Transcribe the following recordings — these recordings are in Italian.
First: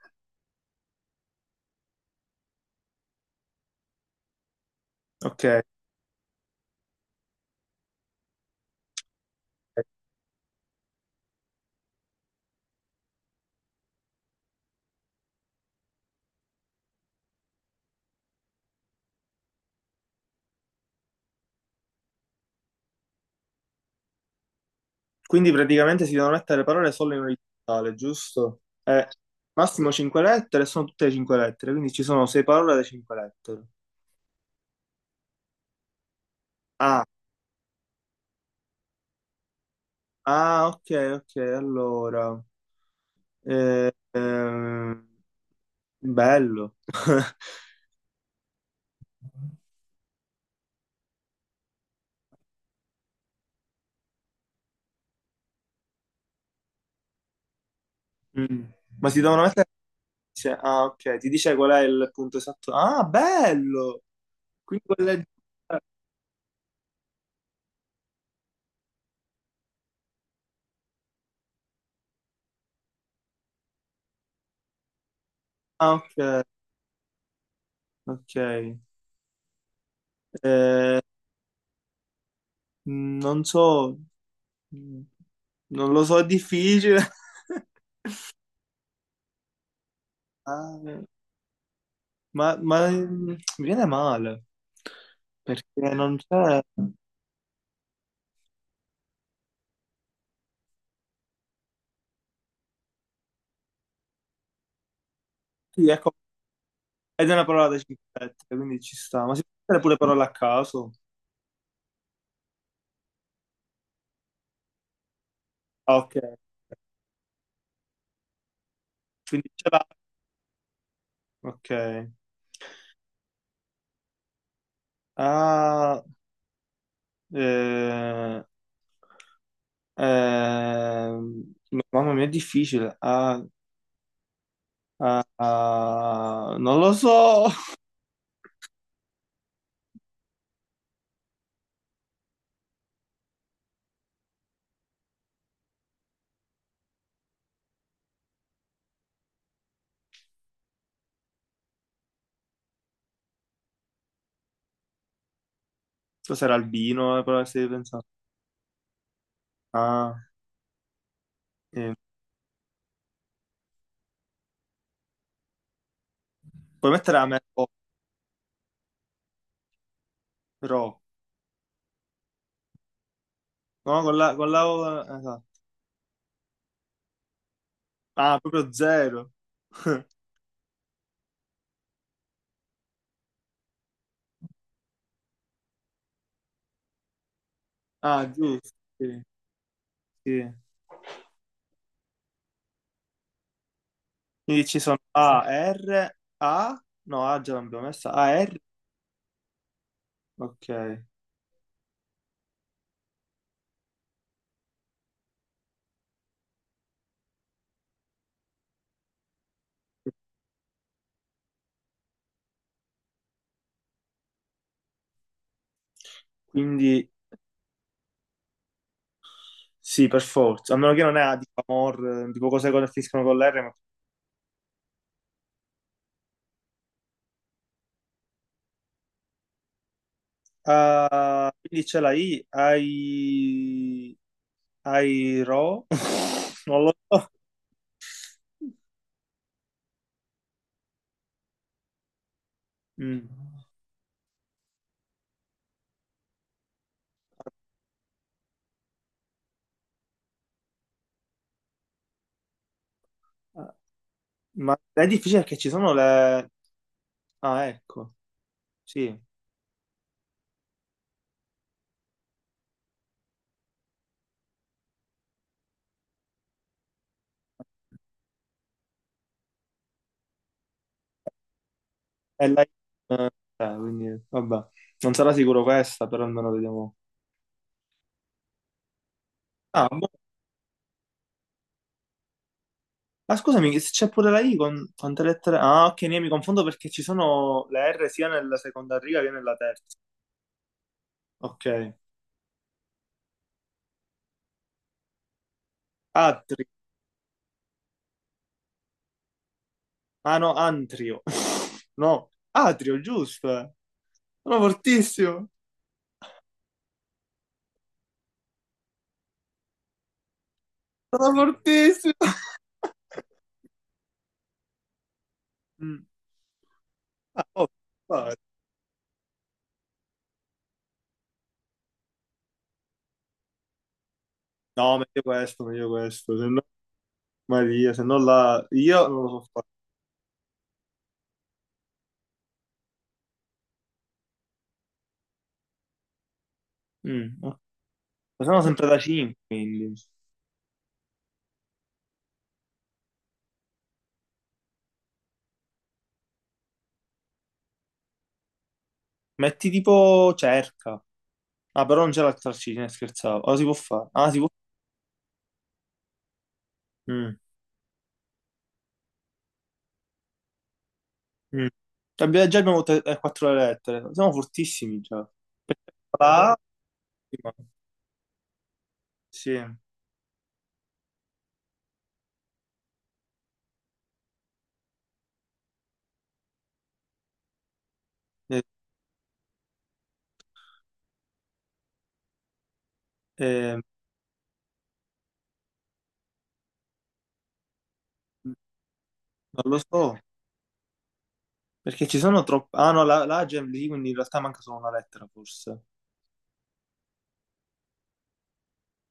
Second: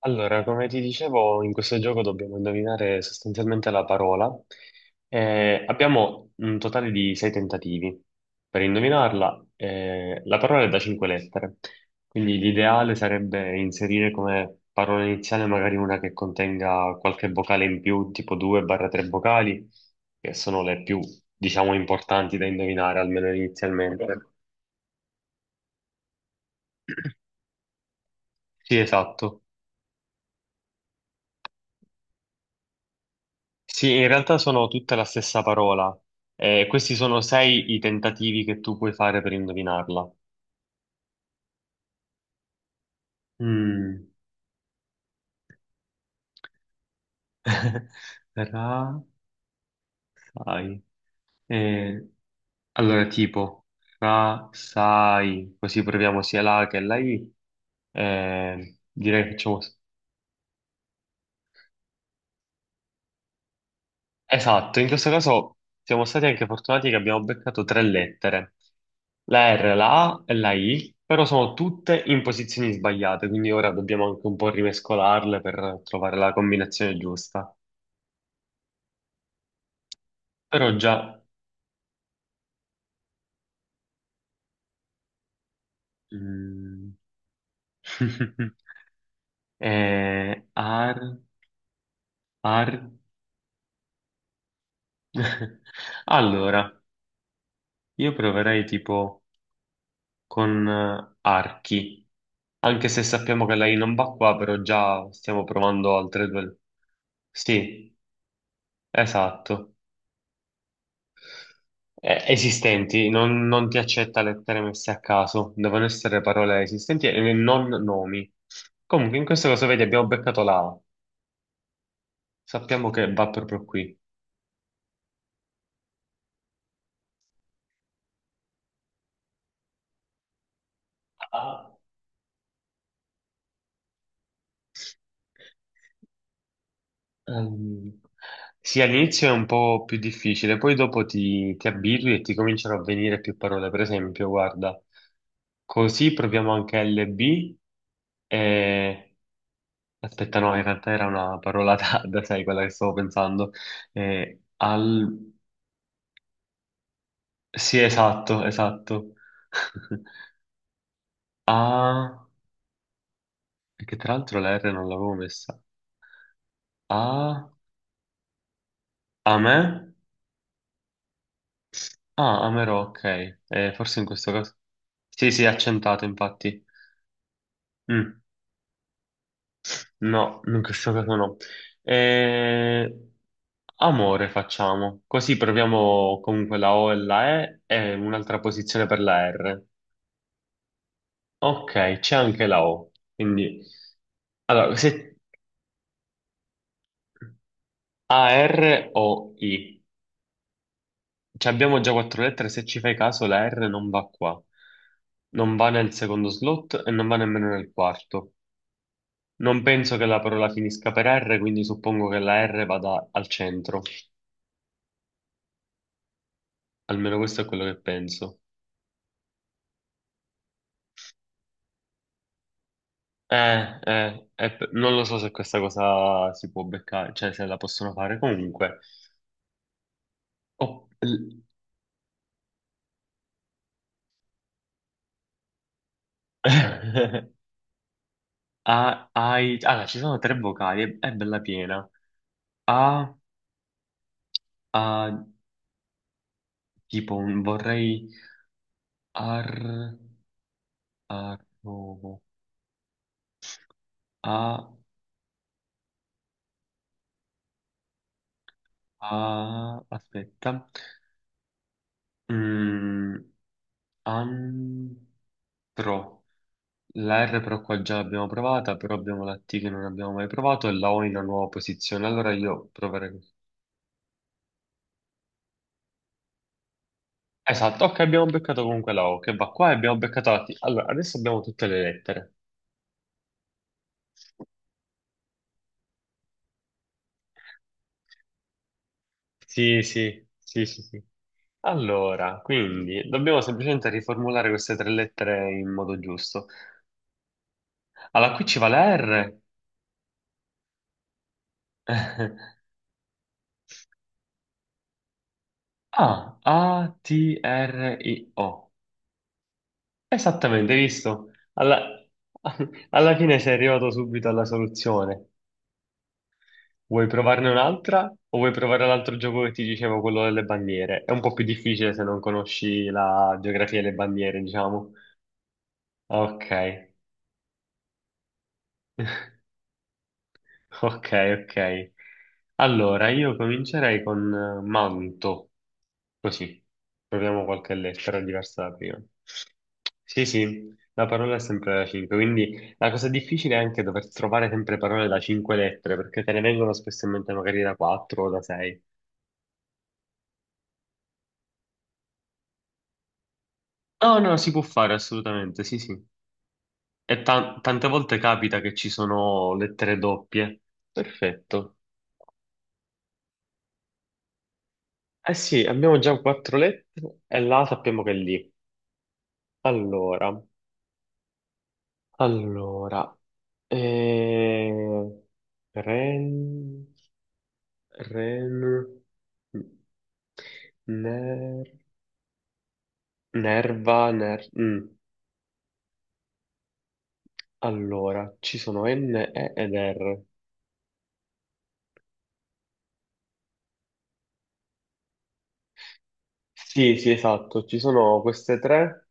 Allora, come ti dicevo, in questo gioco dobbiamo indovinare sostanzialmente la parola. Ok, Abbiamo un totale di sei tentativi per indovinarla. La parola è da cinque lettere, quindi l'ideale sarebbe inserire come parola iniziale magari una che contenga qualche vocale in più, tipo 2-3 vocali, che sono le più, diciamo, importanti da indovinare, almeno inizialmente. quindi praticamente si devono mettere parole solo in orizzontale, giusto? Sì, esatto. Massimo 5 lettere, sono tutte 5 lettere, quindi ci sono 6 parole da 5 lettere. Sì, in realtà sono tutta la stessa parola. Questi Ah, sono sei i tentativi che tu puoi fare per indovinarla. ah, ok, ok, allora. Eh, Mm. ehm, Bello. Ra, sai. Eh, allora, tipo, ra, sai, così proviamo sia la A che la I. Mm. Eh, Ma si direi che devono facciamo. mettere... insieme- Ah, ok, ti dice qual è il punto esatto. Ah, bello! Esatto, Quindi in questo quella... è... caso siamo stati anche fortunati che abbiamo beccato tre lettere, la R, la A e la I, però sono tutte in posizioni sbagliate, quindi ora dobbiamo anche un po' rimescolarle per Ah, trovare la ok, combinazione giusta. ok. Però Eh, già... Non so. Mm. Non lo so, è mm, difficile. Ah, ar, ma, ar. ma, mm, Mi viene male perché non c'è. Allora, io proverei tipo con archi. Anche se sappiamo che lei non va qua, però già stiamo Sì, provando ecco, altre due. ed è una parola da Sì, 5 lettere, quindi ci sta. Ma si può esatto. mettere pure parole a caso? Esistenti, non ti accetta lettere messe a caso, devono Ah, ok, essere parole esistenti e non nomi. Comunque, in questo quindi caso, ce vedi, l'ha. abbiamo beccato la A. Ok. Sappiamo che va proprio qui. Ah, eh, ehm, Ah. Mamma mia, è difficile. Ah, ah, ah, non lo so. Ehm, sì, all'inizio è un po' più difficile, poi dopo ti abitui e ti cominciano a venire più parole. Per esempio, guarda, così proviamo anche LB e... Aspetta, no, in realtà era una parola tarda, sai, quella che stavo pensando. Al... Cos'era albino? La parola che stavi Sì, pensando? esatto, esatto. Ah, eh, A... Che tra l'altro la R non l'avevo messa. Puoi mettere a me. A... A me? Ro. Ah, Amaro, ok. Forse No, in con questo caso... la O, Sì, esatto. sì, accentato, infatti. Mm, Ah, proprio zero. No, in questo caso no. Eh, amore facciamo. Così proviamo comunque la O e la E e Ah, un'altra giusto. posizione per Sì, la R. sì. Ok, c'è anche la O. Quindi, Quindi allora, ci sono se A, R, A. No, A già l'abbiamo messa. A, A, R. R o I. Ok. Cioè, abbiamo già quattro lettere, se ci fai caso la R non va qua. Non va nel secondo slot e non va nemmeno nel quarto. Non penso che la parola finisca per R, quindi suppongo che la R vada al centro. Quindi Almeno questo è quello che penso. sì, per forza. A meno che non è A di amor, tipo cose che finiscono con l'R. Eh, Ma... eh, eh, p- non lo so se questa cosa si può beccare, cioè se la possono fare comunque. Oh, l- Ah, quindi c'è la I. Ai... Ai Ro. Non lo so. Ah, allora, ci sono tre vocali, è bella piena. A, Mm. a, tipo, vorrei... Ar, arrovo. A, Ma è difficile perché ci sono le... Ah, ecco. Sì. a, aspetta. Mm, an... Pro. La R però qua già l'abbiamo provata, però abbiamo la T che non abbiamo mai provato e la O in una nuova posizione. Allora È la... io proverei così. Quindi, vabbè, non sarà sicuro questa, però almeno vediamo. Esatto, ok, abbiamo beccato comunque la O che va qua e Ah, abbiamo boh. beccato la T. Allora, adesso abbiamo tutte le lettere. Ma scusami, se c'è pure la I con quante lettere? Ah, ok, ne mi confondo perché ci sono le R sia nella seconda riga che nella Sì, terza. sì, sì, sì, sì. Ok. Allora, quindi dobbiamo semplicemente riformulare queste tre lettere in modo giusto. Atri. Allora, qui ci va la R. Ah no, Antrio. No, Atrio, giusto. Eh. Sono fortissimo. A, A, T, R, I, O. Esattamente, hai visto? Sono Alla, fortissimo. alla fine sei arrivato subito alla soluzione. Mm. Vuoi provarne Oh, un'altra vai. o vuoi provare l'altro gioco che ti dicevo, quello delle bandiere? È un po' più difficile se non conosci la geografia delle bandiere, diciamo. No, meglio questo, meglio questo. Se Ok. no, Maria, se no la... Io non lo so fare. Ok, ok. Allora, io comincerei con manto, così. Mm. Proviamo Ok. qualche lettera Ma sono diversa da sempre da prima. 5, quindi. Sì, sì, la parola è sempre da 5, quindi la cosa difficile è anche dover trovare sempre parole da 5 lettere, perché te ne vengono spesso in mente magari da 4 o da 6. Metti tipo cerca. Ah, però non c'è la trascina, scherzavo. Ora si può fare. No, Ah, no, si può. si può fare assolutamente, sì, sì. E Mm, tante volte capita che ci sono lettere doppie. mm. Perfetto. Abbiamo- già abbiamo te- quattro lettere. Siamo fortissimi già. Eh sì, abbiamo già La quattro A, lettere e la sappiamo che è lì. sì. Allora, allora, eh, ren, ren, Eh, ner, Non nerva, ner, mm. Allora, ci sono N, E ed lo so. R. Perché ci sono troppe... Ah, no, la A già lì, quindi in realtà manca solo una lettera, forse. Sì, sì, esatto, ci sono queste tre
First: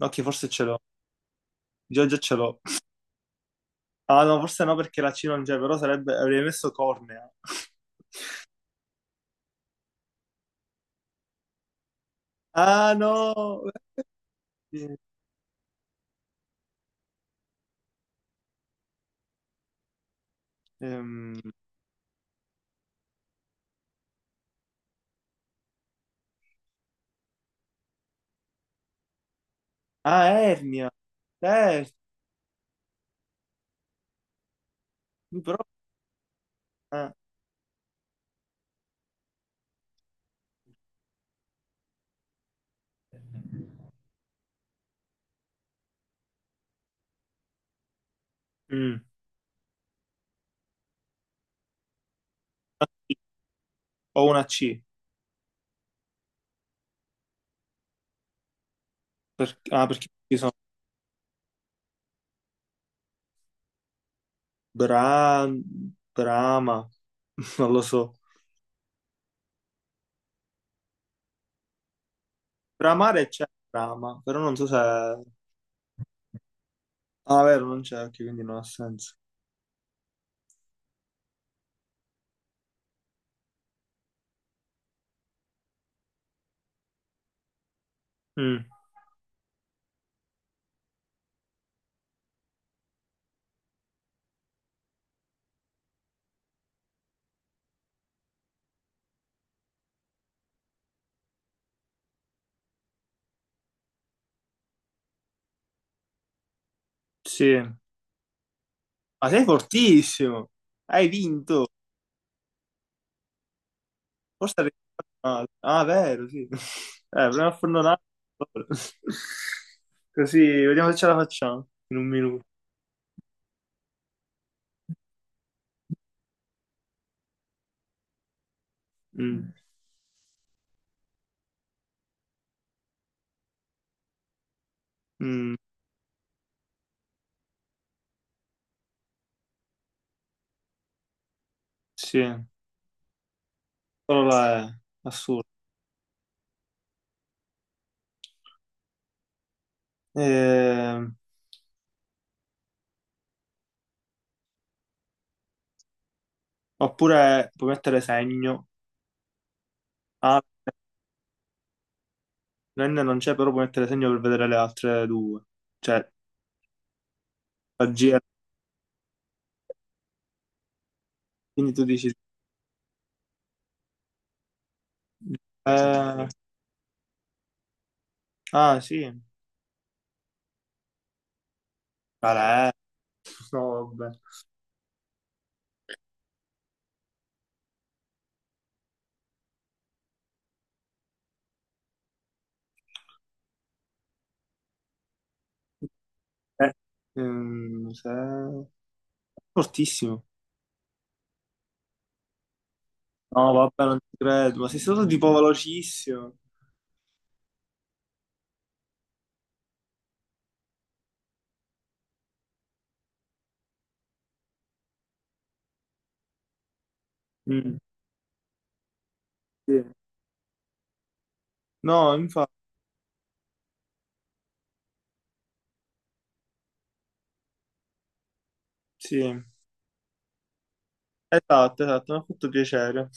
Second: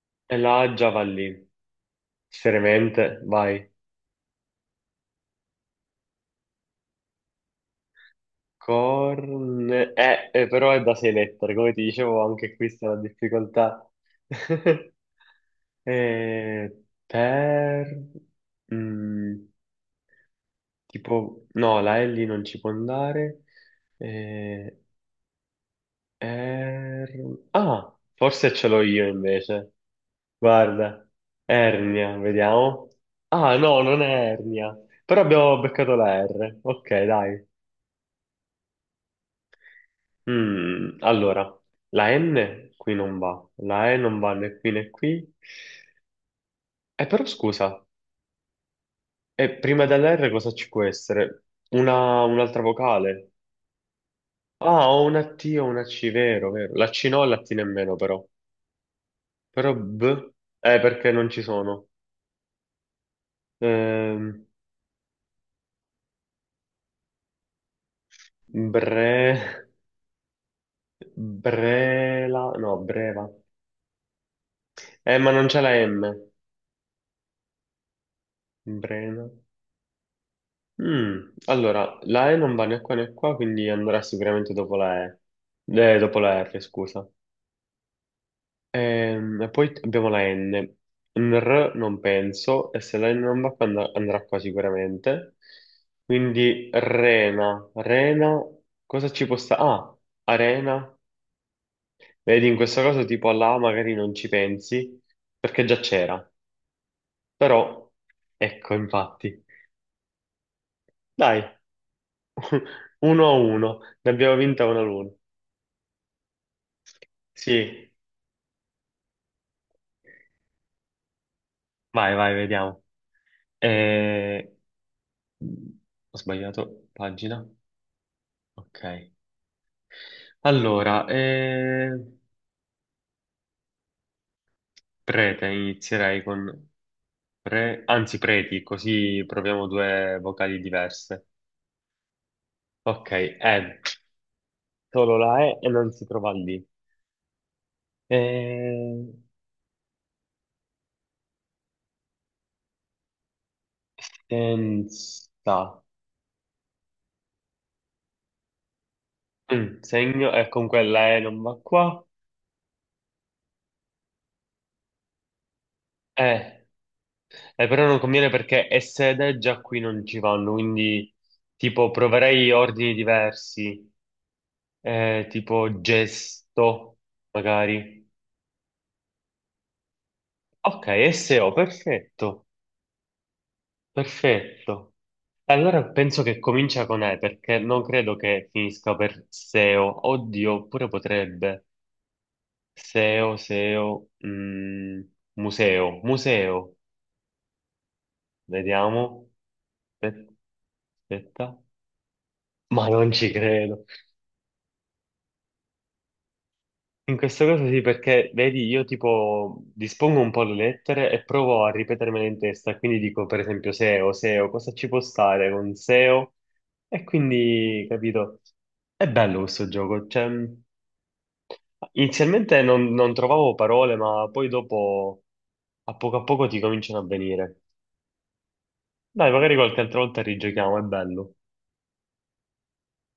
Ok, e forse la ce A l'ho. già va lì. Già, già ce l'ho. Seriamente, vai. Ah, no, forse no, perché la C non c'è, però sarebbe... Avrei messo cornea. Corn... però è da 6 lettere, come ti dicevo anche qui sta Ah, la no! difficoltà. Eh, Eh, per... mm, ehm, tipo... No, la L non ci può andare. Eh, Ah, forse ce l'ho io invece. ah, Ernia. Guarda, Eh, ernia, vediamo. Ah, no, non è ernia. Però abbiamo però... beccato la R. Ok, eh. dai. Allora, la N qui non va, la E non va né qui né qui. Però scusa, Mm. Prima dell'R cosa ci può essere? Una, un'altra vocale? Ho una C. Ah, ho una T o una C, vero, vero. La C no e la T nemmeno però. Per- Però B, perché ci sono perché non ci sono. Ehm, Bra... Brama. Non lo so. bre, brela, no, breva. Bramare c'è Brama, però non so se... Eh, Ah, ma non c'è la M. vero, non c'è anche, quindi non ha senso. Brena. Allora, la E non va né qua né qua, quindi andrà sicuramente dopo la E. Dopo la R, scusa. Mm. E poi abbiamo la N. Un R non penso, e se la N non va qua andrà qua sicuramente. Quindi Rena, Rena, cosa ci può stare? Ah, Arena. Vedi, in questa cosa tipo alla A magari non ci pensi, perché già c'era. Sì. Però, ecco, Ma infatti. sei fortissimo! Hai Dai, vinto! 1-1, ne abbiamo Forse vinta arrivi una l'una. male. Ah, vero, sì. Proviamo a farne un Sì, altro. Così, vediamo se ce la facciamo in un vai, vai, minuto. vediamo. Eh, Ho sbagliato pagina. Ok. Mm. Allora, prete, Mm. inizierei con pre, anzi preti, così proviamo due vocali diverse. Sì, Ok, ed, però là è solo la assurdo. E e non si trova lì. Eh, Ehm, senza, Oppure puoi mettere segno. Segno, e Ah, con quella E non va qua. N non c'è, però puoi mettere segno per vedere le altre due. Cioè, E. Però la non G, conviene perché è sede, già qui non ci vanno, quindi quindi tu tipo dici... proverei ordini diversi, tipo eh, gesto, magari. ah, sì. Ok, SEO, perfetto, Vabbè. No, vabbè. perfetto. Allora penso che comincia con E perché non credo che finisca per SEO. Oddio, pure potrebbe. SEO, SEO, museo, Eh, museo. Se- Vediamo. fortissimo. Aspetta. Aspetta. Ma non ci No, credo. vabbè, non ci credo. Ma sei stato tipo velocissimo. In questo caso sì, perché vedi, io tipo dispongo un po' le lettere e provo a ripetermele in testa, quindi dico per esempio SEO, SEO, cosa ci può stare con SEO? E O? E Mm, quindi, capito, è bello questo sì. gioco. Cioè, No, infatti, inizialmente non trovavo parole, ma poi dopo, a poco ti cominciano a venire. Dai, sì. magari qualche altra volta rigiochiamo, è bello. Esatto, esatto, mi ha fatto piacere.